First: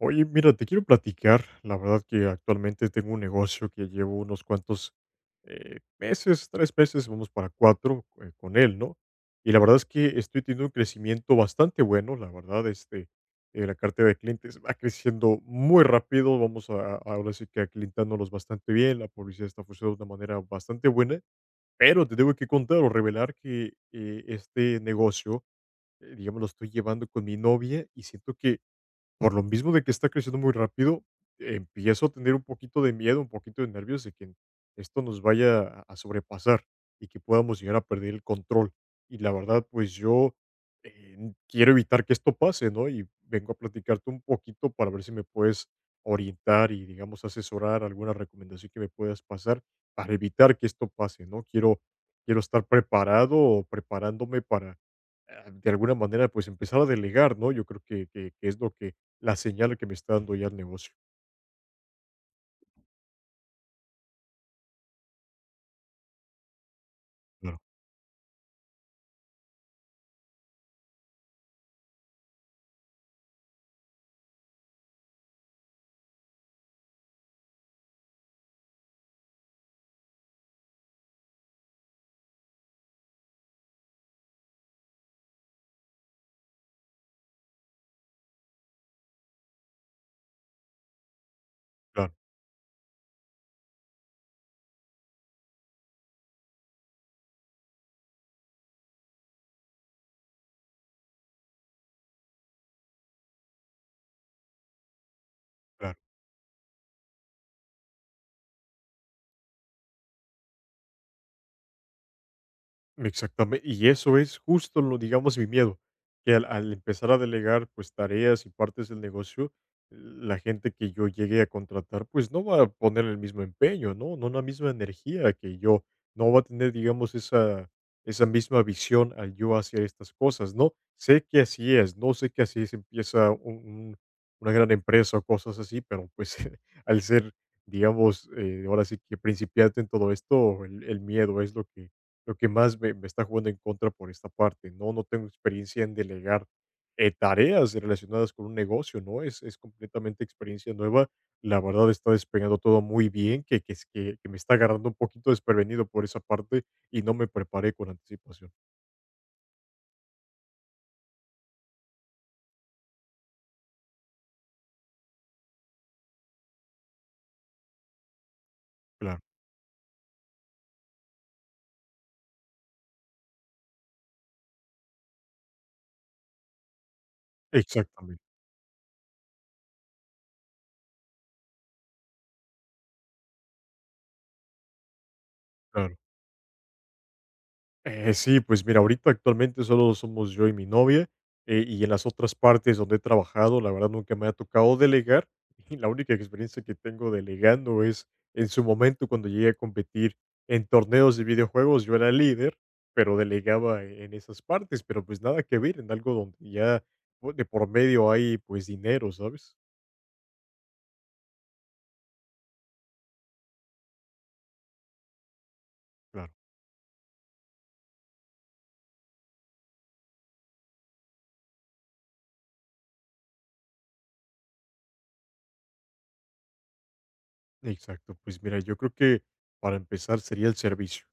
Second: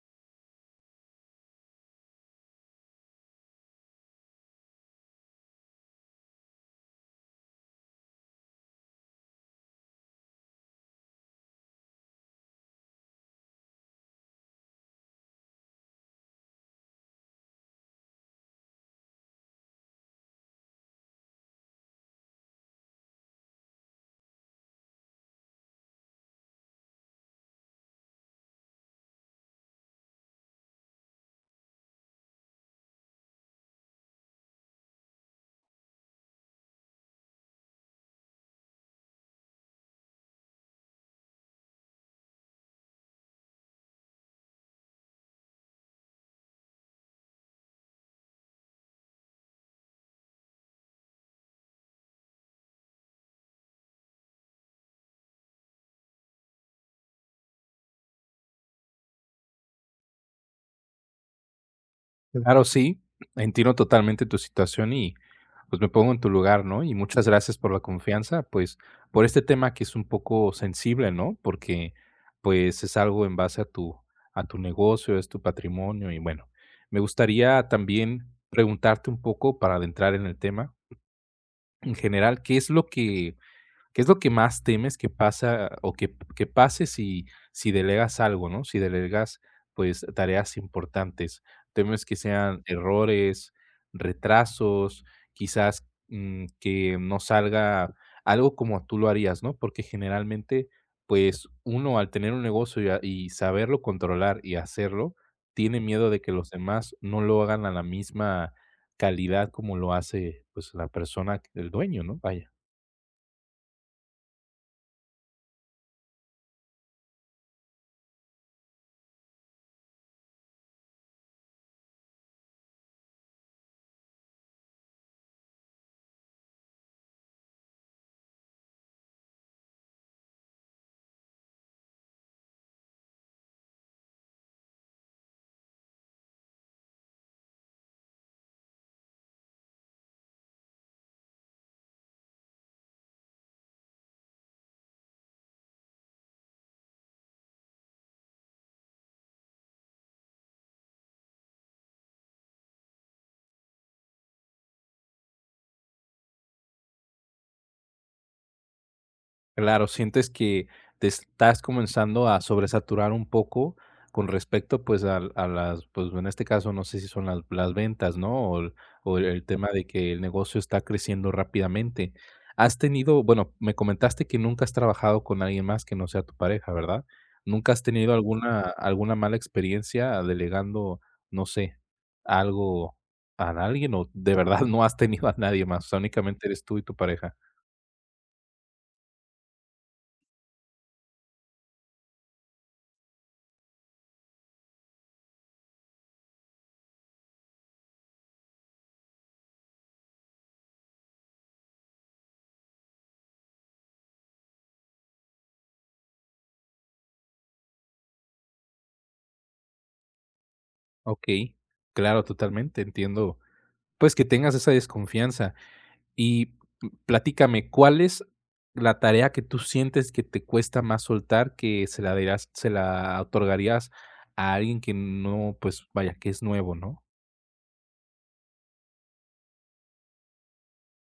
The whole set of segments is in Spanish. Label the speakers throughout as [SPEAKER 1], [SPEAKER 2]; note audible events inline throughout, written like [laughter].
[SPEAKER 1] Oye, mira, te quiero platicar. La verdad que actualmente tengo un negocio que llevo unos cuantos meses, tres meses, vamos para cuatro con él, ¿no? Y la verdad es que estoy teniendo un crecimiento bastante bueno. La verdad, este, la cartera de clientes va creciendo muy rápido. Vamos a, ahora sí que aclientándolos bastante bien. La publicidad está funcionando de una manera bastante buena. Pero te tengo que contar o revelar que este negocio, digamos, lo estoy llevando con mi novia y siento que por lo mismo de que está creciendo muy rápido, empiezo a tener un poquito de miedo, un poquito de nervios de que esto nos vaya a sobrepasar y que podamos llegar a perder el control. Y la verdad, pues yo quiero evitar que esto pase, ¿no? Y vengo a platicarte un poquito para ver si me puedes orientar y, digamos, asesorar alguna recomendación que me puedas pasar para evitar que esto pase, ¿no? Quiero, quiero estar preparado o preparándome para, de alguna manera, pues empezar a delegar, ¿no? Yo creo que es lo que la señal que me está dando ya el negocio.
[SPEAKER 2] Claro, sí, entiendo totalmente tu situación y pues me pongo en tu lugar, ¿no? Y muchas gracias
[SPEAKER 1] Claro,
[SPEAKER 2] por la confianza, pues por este tema que es un poco sensible, ¿no? Porque pues es algo en base a tu negocio, es tu patrimonio y bueno, me gustaría también preguntarte un poco para adentrar en el tema en general, ¿Qué es lo que más temes que pasa o que pase si delegas algo, ¿no? Si delegas, pues, tareas importantes. ¿Temes
[SPEAKER 1] claro,
[SPEAKER 2] que sean errores, retrasos, quizás que no salga algo como tú lo harías? ¿No? Porque generalmente, pues, uno al tener un negocio y, y saberlo controlar y hacerlo, tiene
[SPEAKER 1] claro.
[SPEAKER 2] miedo de que los demás no lo hagan a la misma calidad como lo hace, pues, la persona, el dueño, ¿no? Vaya.
[SPEAKER 1] Exactamente, y eso es justo lo, digamos, mi miedo, que al, al empezar a delegar pues tareas y partes del negocio, la gente que yo llegué a contratar pues no va a poner el mismo empeño, ¿no? No la misma energía que yo, no va a tener, digamos, esa misma visión al yo hacer estas cosas, ¿no? Sé que así es, no sé que así se empieza un- una gran empresa o cosas así, pero pues [laughs] al ser, digamos, ahora sí que principiante en todo esto, el miedo es lo que más me, me está jugando en contra por esta parte, ¿no? No tengo experiencia en delegar tareas relacionadas con un negocio, ¿no? Es completamente experiencia nueva. La verdad está despegando todo muy bien, que, que me está agarrando un poquito desprevenido por esa parte y no me preparé con anticipación.
[SPEAKER 2] Claro, sientes que te estás comenzando a sobresaturar un poco con respecto, pues, al a las, pues, en este caso, no sé si son las ventas, ¿no? O el o
[SPEAKER 1] Claro,
[SPEAKER 2] el el tema de que el negocio está creciendo rápidamente. Has tenido, bueno, me comentaste que nunca has trabajado con alguien más que no sea tu pareja, ¿verdad? ¿Nunca has tenido
[SPEAKER 1] exactamente.
[SPEAKER 2] alguna mala experiencia delegando, no sé, algo a alguien o de verdad [laughs] no has tenido a nadie más? O
[SPEAKER 1] Claro.
[SPEAKER 2] sea, únicamente eres tú y tu pareja.
[SPEAKER 1] Sí, pues mira, ahorita actualmente solo somos yo y mi novia, y en las otras partes donde he trabajado, la verdad nunca me ha tocado delegar, [laughs] y la única experiencia que tengo delegando es en su momento cuando llegué a competir en torneos de videojuegos, yo era líder, pero delegaba en esas partes, pero pues nada que ver en algo donde ya pues, de por medio hay pues dinero, ¿sabes?
[SPEAKER 2] Okey, claro, totalmente, entiendo, pues, que tengas esa desconfianza.
[SPEAKER 1] Claro.
[SPEAKER 2] Y Platícame, ¿cuál es la tarea que tú sientes que te cuesta más soltar, que se la otorgarías a alguien que no, pues, vaya, que es nuevo, ¿no?
[SPEAKER 1] Exacto, pues mira, yo creo que para empezar sería el servicio.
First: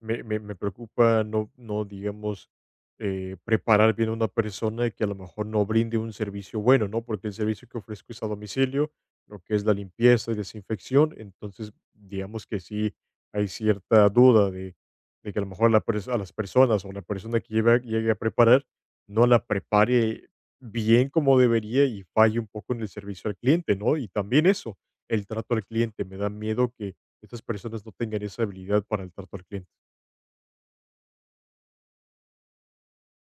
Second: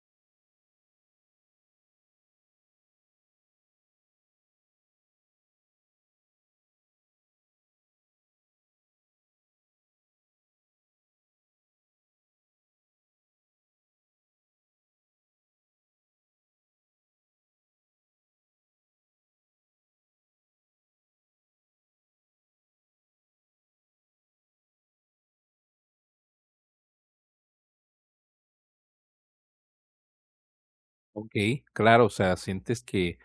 [SPEAKER 1] Me, me preocupa no, no digamos, preparar bien a una persona que a lo mejor no brinde un servicio bueno, ¿no? Porque el servicio que ofrezco es a domicilio, lo que es la limpieza y desinfección, entonces digamos que sí hay cierta duda de que a lo mejor a las personas o la persona que lleve, llegue a preparar no la prepare bien como debería y falle un poco en el servicio al cliente, ¿no? Y también eso el trato al cliente. Me da miedo que estas personas no tengan esa habilidad para el trato al cliente.
[SPEAKER 2] Okey, claro, o sea, sientes que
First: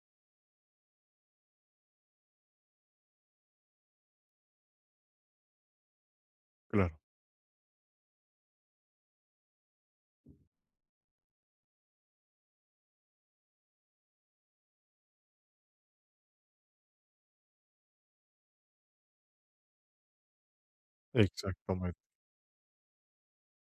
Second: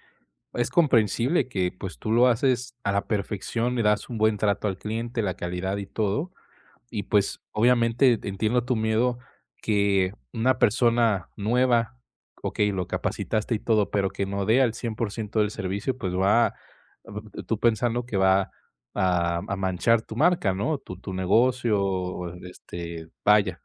[SPEAKER 2] es comprensible que, pues, tú lo haces a la perfección, le das un buen trato al cliente, la calidad y todo.
[SPEAKER 1] Claro,
[SPEAKER 2] Y pues, obviamente entiendo tu miedo que una persona nueva, okey, lo capacitaste y todo, pero que no dé al 100% del servicio, pues va tú pensando que va a manchar tu marca, ¿no? Tu
[SPEAKER 1] exactamente.
[SPEAKER 2] negocio, este, vaya,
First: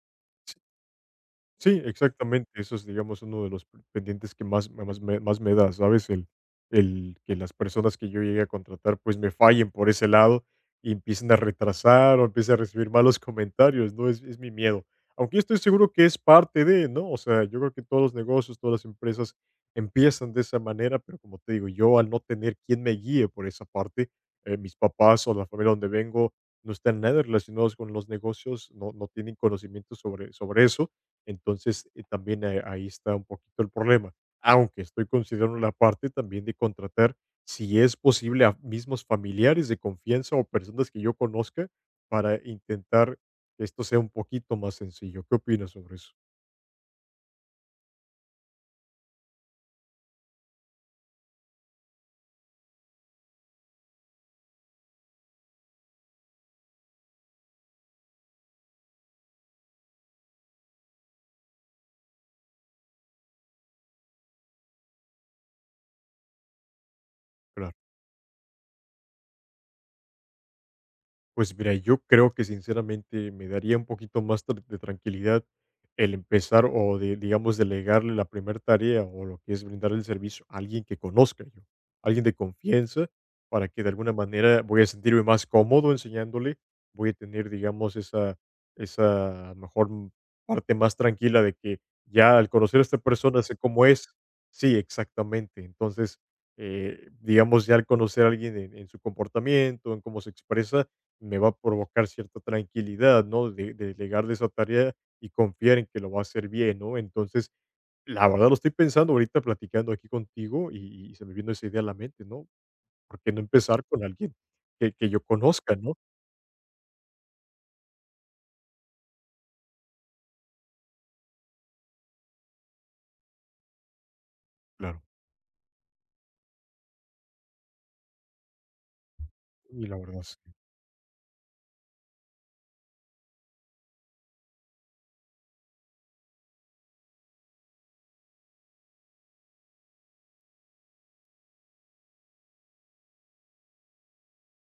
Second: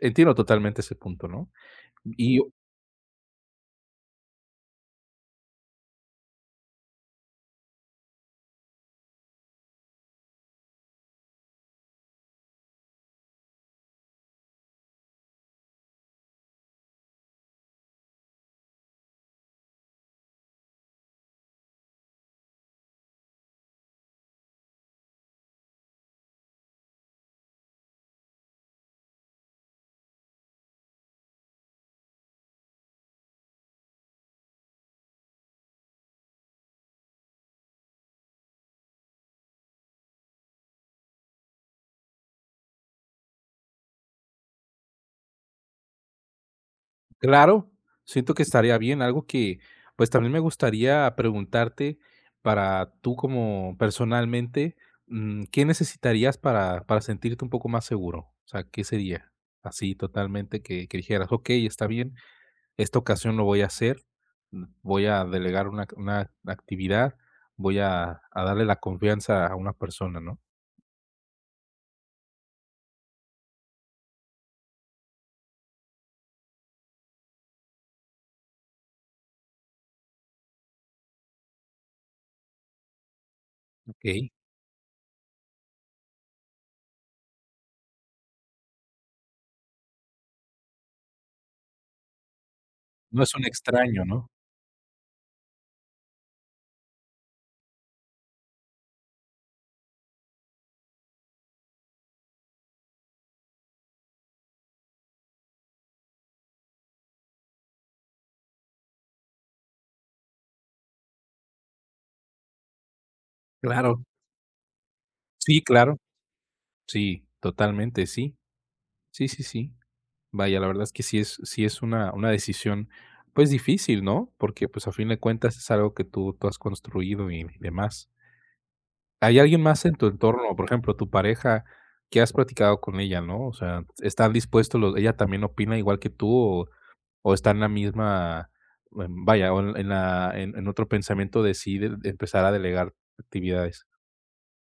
[SPEAKER 2] entiendo totalmente ese punto, ¿no?
[SPEAKER 1] Sí,
[SPEAKER 2] Y
[SPEAKER 1] exactamente. Eso es, digamos, uno de los p pendientes que más más me da, ¿sabes? El que las personas que yo llegue a contratar, pues, me fallen por ese lado y empiecen a retrasar o empiecen a recibir malos comentarios, ¿no? Es mi miedo. Aunque yo estoy seguro que es parte de, ¿no? O sea, yo creo que todos los negocios, todas las empresas empiezan de esa manera, pero como te digo, yo al no tener quien me guíe por esa parte, mis papás o la familia donde vengo no están nada relacionados con los negocios, no tienen conocimiento sobre sobre eso. Entonces, también ahí está un poquito el problema. Aunque estoy considerando la parte también de contratar, si es posible, a mismos familiares de confianza o personas que yo conozca para intentar que esto sea un poquito más sencillo. ¿Qué opinas sobre eso?
[SPEAKER 2] claro, siento que estaría bien, algo que, pues, también me gustaría preguntarte para tú como personalmente, ¿qué necesitarías para sentirte un poco más seguro? O sea, ¿qué sería? Así totalmente que dijeras: "Okey, está bien, esta ocasión lo voy a hacer, voy a delegar una actividad, voy
[SPEAKER 1] Gracias.
[SPEAKER 2] a darle la confianza a una persona", ¿no?
[SPEAKER 1] Pues mira, yo creo que sinceramente me daría un poquito más de tranquilidad el empezar o de, digamos, delegarle la primera tarea o lo que es brindar el servicio a alguien que conozca yo, alguien de confianza, para que de alguna
[SPEAKER 2] Okey,
[SPEAKER 1] manera voy a sentirme más cómodo enseñándole, voy a tener, digamos, esa mejor parte más tranquila de que ya al conocer a esta
[SPEAKER 2] no es
[SPEAKER 1] persona
[SPEAKER 2] un
[SPEAKER 1] sé cómo
[SPEAKER 2] extraño,
[SPEAKER 1] es.
[SPEAKER 2] ¿no?
[SPEAKER 1] Sí, exactamente. Entonces, digamos, ya al conocer a alguien en su comportamiento, en cómo se expresa, me va a provocar cierta tranquilidad, ¿no? De delegarle esa tarea y confiar en que lo va a hacer bien, ¿no? Entonces, la verdad lo estoy pensando ahorita platicando aquí contigo y se me vino esa idea a la mente, ¿no? ¿Por qué no empezar
[SPEAKER 2] Claro,
[SPEAKER 1] con alguien que yo
[SPEAKER 2] sí,
[SPEAKER 1] conozca, ¿no?
[SPEAKER 2] claro, sí, totalmente, sí, sí, sí, sí. Vaya, la verdad es que sí es una decisión, pues, difícil, ¿no? Porque, pues, a
[SPEAKER 1] Claro.
[SPEAKER 2] fin de cuentas es algo que tú has construido y demás. ¿Hay alguien más
[SPEAKER 1] Y
[SPEAKER 2] en
[SPEAKER 1] la
[SPEAKER 2] tu
[SPEAKER 1] verdad.
[SPEAKER 2] entorno, por ejemplo, tu pareja, que has platicado con ella? No? O sea, ¿están dispuestos los ella también opina igual que tú o está en la misma, vaya, o en la en otro pensamiento de sí de empezar a delegar actividades?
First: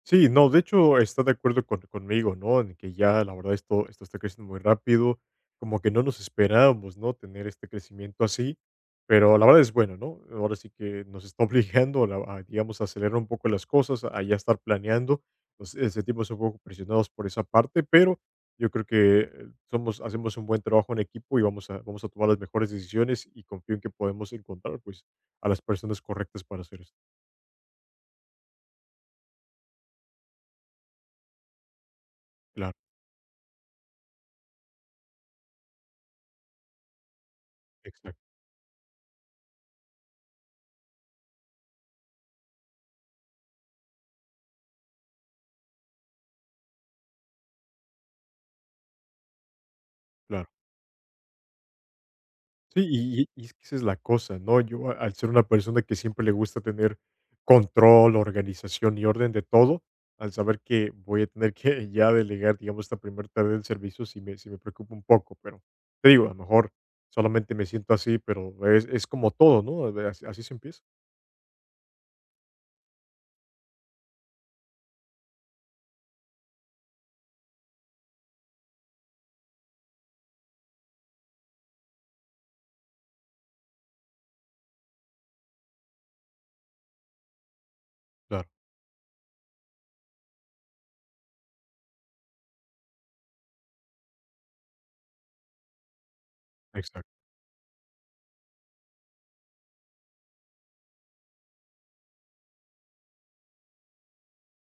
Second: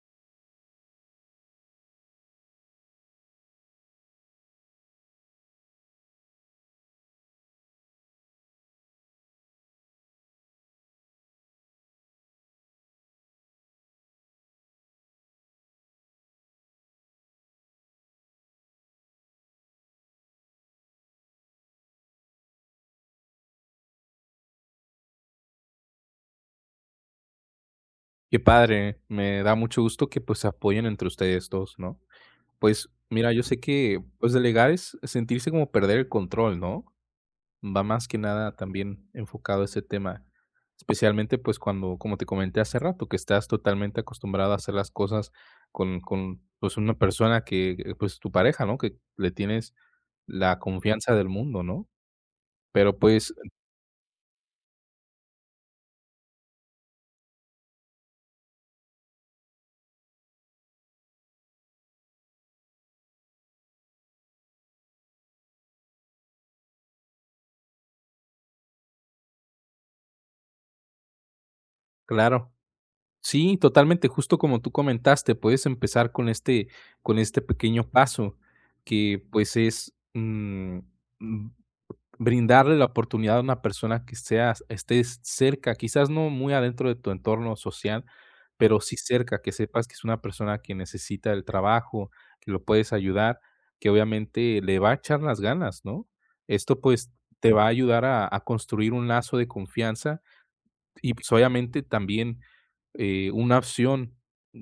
[SPEAKER 1] Sí, no, de hecho está de acuerdo conmigo, ¿no? En que ya la verdad esto, esto está creciendo muy rápido, como que no nos esperábamos, ¿no? Tener este crecimiento así, pero la verdad es bueno, ¿no? Ahora sí que nos está [laughs] obligando a, digamos, a acelerar un poco las cosas, a ya estar planeando. Nos sentimos un poco presionados por esa parte, pero yo creo que somos, hacemos un buen trabajo en equipo y vamos a, vamos a tomar las mejores decisiones y confío en que podemos encontrar, pues, a las personas correctas para hacer esto.
[SPEAKER 2] Qué padre, me da mucho gusto que, pues, se apoyen entre ustedes dos, ¿no?
[SPEAKER 1] Claro,
[SPEAKER 2] Pues mira, yo sé que, pues, delegar es sentirse como perder el control, ¿no? Va más que
[SPEAKER 1] exacto,
[SPEAKER 2] nada también enfocado a ese tema, especialmente, pues, cuando, como te comenté hace rato, que estás totalmente acostumbrado a hacer las cosas con, pues, una persona que, pues, tu pareja, ¿no? Que le tienes
[SPEAKER 1] claro.
[SPEAKER 2] la confianza del mundo, ¿no?
[SPEAKER 1] Sí,
[SPEAKER 2] Pero,
[SPEAKER 1] y y
[SPEAKER 2] pues,
[SPEAKER 1] y es que esa es la cosa, ¿no? Yo, al ser una persona que siempre le gusta tener control, organización y orden de todo, al saber que voy a tener que [laughs] ya delegar, digamos, esta primera tarde del servicio, sí me preocupa un poco, pero te digo, a lo mejor solamente me siento así, pero es como todo, ¿no? De así así se empieza.
[SPEAKER 2] claro. Sí, totalmente, justo como tú comentaste, puedes empezar con este pequeño paso que, pues, es, mm, brindarle la oportunidad a una persona que seas estés cerca, quizás no muy adentro de tu entorno social,
[SPEAKER 1] Claro,
[SPEAKER 2] pero sí cerca, que sepas que es una persona que necesita el trabajo, que lo puedes ayudar, que obviamente le va a echar las ganas, ¿no? Esto, pues,
[SPEAKER 1] exacto,
[SPEAKER 2] te va a ayudar a construir un lazo de confianza y pues obviamente también una opción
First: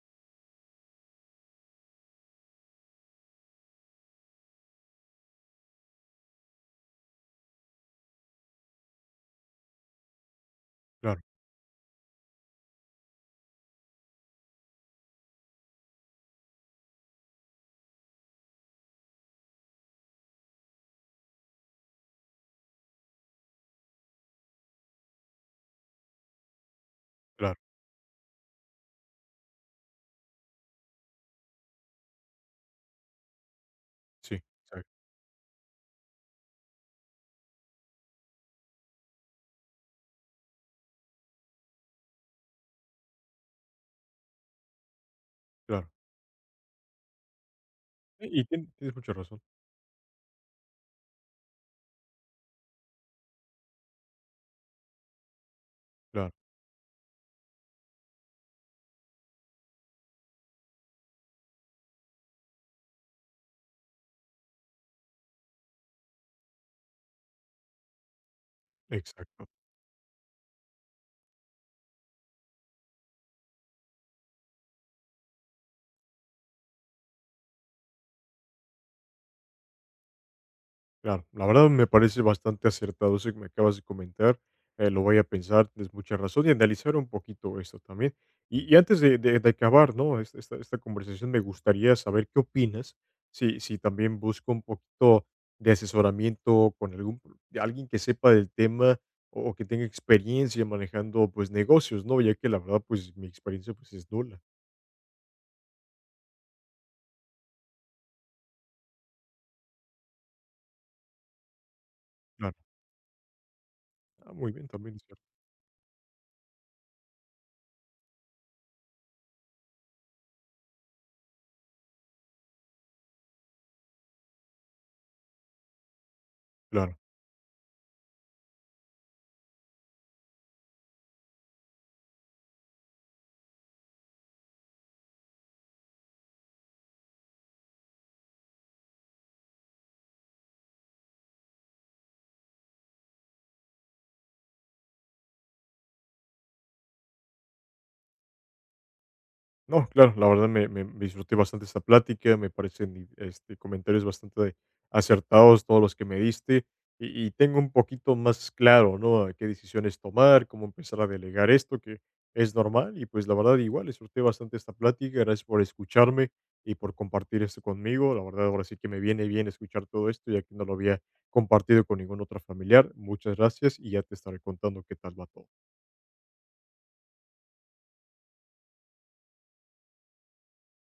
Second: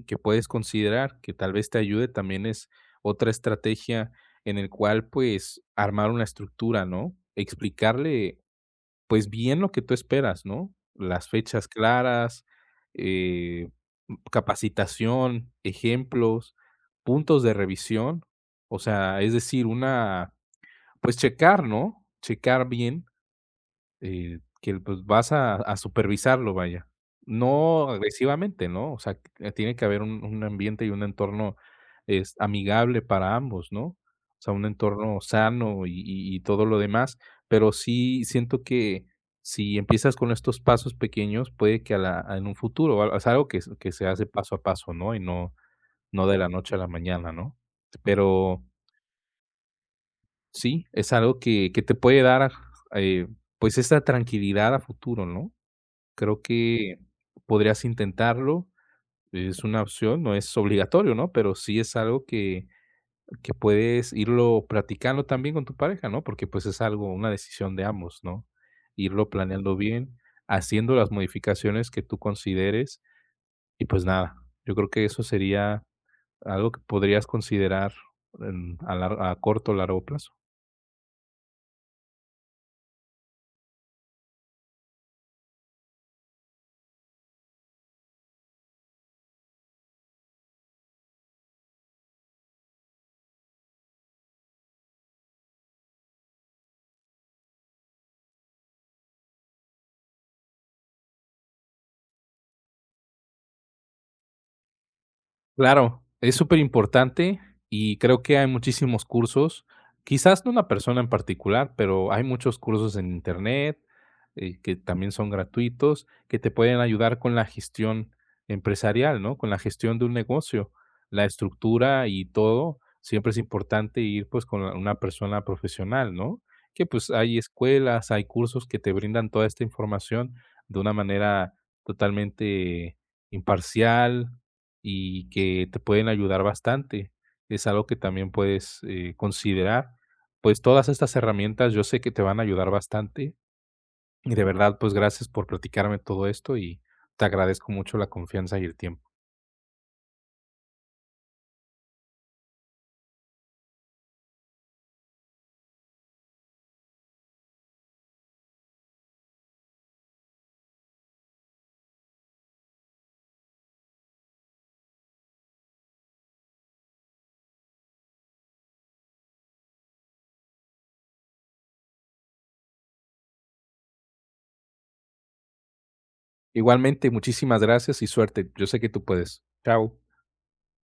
[SPEAKER 2] que puedes considerar que tal vez te ayude también es otra estrategia en el cual pues armar una estructura, ¿no? Explicarle pues bien lo que tú esperas, ¿no?
[SPEAKER 1] claro,
[SPEAKER 2] Las fechas claras, eh, capacitación, ejemplos, puntos de revisión, o sea, es decir, una, pues checar, ¿no? Checar bien que pues, vas a supervisarlo, vaya.
[SPEAKER 1] claro,
[SPEAKER 2] No agresivamente, ¿no? O sea, tiene que haber un ambiente y un entorno, es amigable para ambos, ¿no?
[SPEAKER 1] sí,
[SPEAKER 2] O sea, un
[SPEAKER 1] exacto,
[SPEAKER 2] entorno sano y todo lo demás, pero sí siento que si empiezas con estos pasos pequeños, puede que a la en un futuro, o sea, algo que s que se hace paso a paso, ¿no? Y no
[SPEAKER 1] claro.
[SPEAKER 2] no de la noche a la mañana, ¿no?
[SPEAKER 1] Y
[SPEAKER 2] Pero
[SPEAKER 1] tienes mucha razón,
[SPEAKER 2] sí, es algo que te puede dar, eh, pues, esa tranquilidad a futuro, ¿no?
[SPEAKER 1] claro,
[SPEAKER 2] Creo que podrías intentarlo, es una opción, no es obligatorio, ¿no? Pero sí es algo que puedes irlo practicando también con tu pareja, ¿no? Porque, pues, es algo, una decisión de ambos, ¿no? Irlo
[SPEAKER 1] exacto.
[SPEAKER 2] planeando bien, haciendo las modificaciones que tú consideres y, pues, nada, yo creo que eso sería algo que podrías considerar en a corto o largo plazo.
[SPEAKER 1] Claro, la verdad me parece bastante acertado eso que me acabas de comentar. Lo voy a pensar, tienes mucha razón, y analizar un poquito esto también. Y antes de, de acabar, ¿no? Esta, esta conversación me gustaría saber qué opinas, si, si también busco un poquito de asesoramiento con algún, de alguien que sepa del tema o que tenga experiencia manejando pues negocios, ¿no? Ya que la verdad pues mi experiencia pues es nula.
[SPEAKER 2] Claro, es súper importante y creo que hay muchísimos cursos, quizás no una persona en particular, pero hay
[SPEAKER 1] Claro.
[SPEAKER 2] muchos cursos en internet,
[SPEAKER 1] Ah, muy bien,
[SPEAKER 2] que
[SPEAKER 1] también es
[SPEAKER 2] también
[SPEAKER 1] cierto.
[SPEAKER 2] son gratuitos, que te pueden ayudar con la gestión empresarial, ¿no? Con la gestión de un negocio, la estructura y todo. Siempre es importante ir pues con una persona profesional, ¿no? Que
[SPEAKER 1] Claro.
[SPEAKER 2] pues hay escuelas, hay cursos que te brindan toda esta información de una manera totalmente imparcial, y que te pueden ayudar bastante. Es algo que también puedes, considerar. Pues todas estas herramientas yo sé que te van a ayudar bastante y de verdad, pues gracias por platicarme todo esto y te agradezco mucho la confianza y el tiempo.
[SPEAKER 1] No, claro, la verdad me, me disfruté bastante esta plática, me parecen este, comentarios bastante acertados todos los que me diste y tengo un poquito más claro, ¿no? A qué decisiones tomar, cómo empezar a delegar esto, que es normal y pues la verdad igual disfruté bastante esta plática, gracias por escucharme y por compartir esto conmigo, la verdad ahora sí que me viene bien escuchar todo esto ya que no lo había compartido con ningún otro familiar, muchas gracias y ya te estaré contando qué tal va todo.
[SPEAKER 2] Igualmente, muchísimas gracias y suerte. Yo sé que tú puedes. Chao.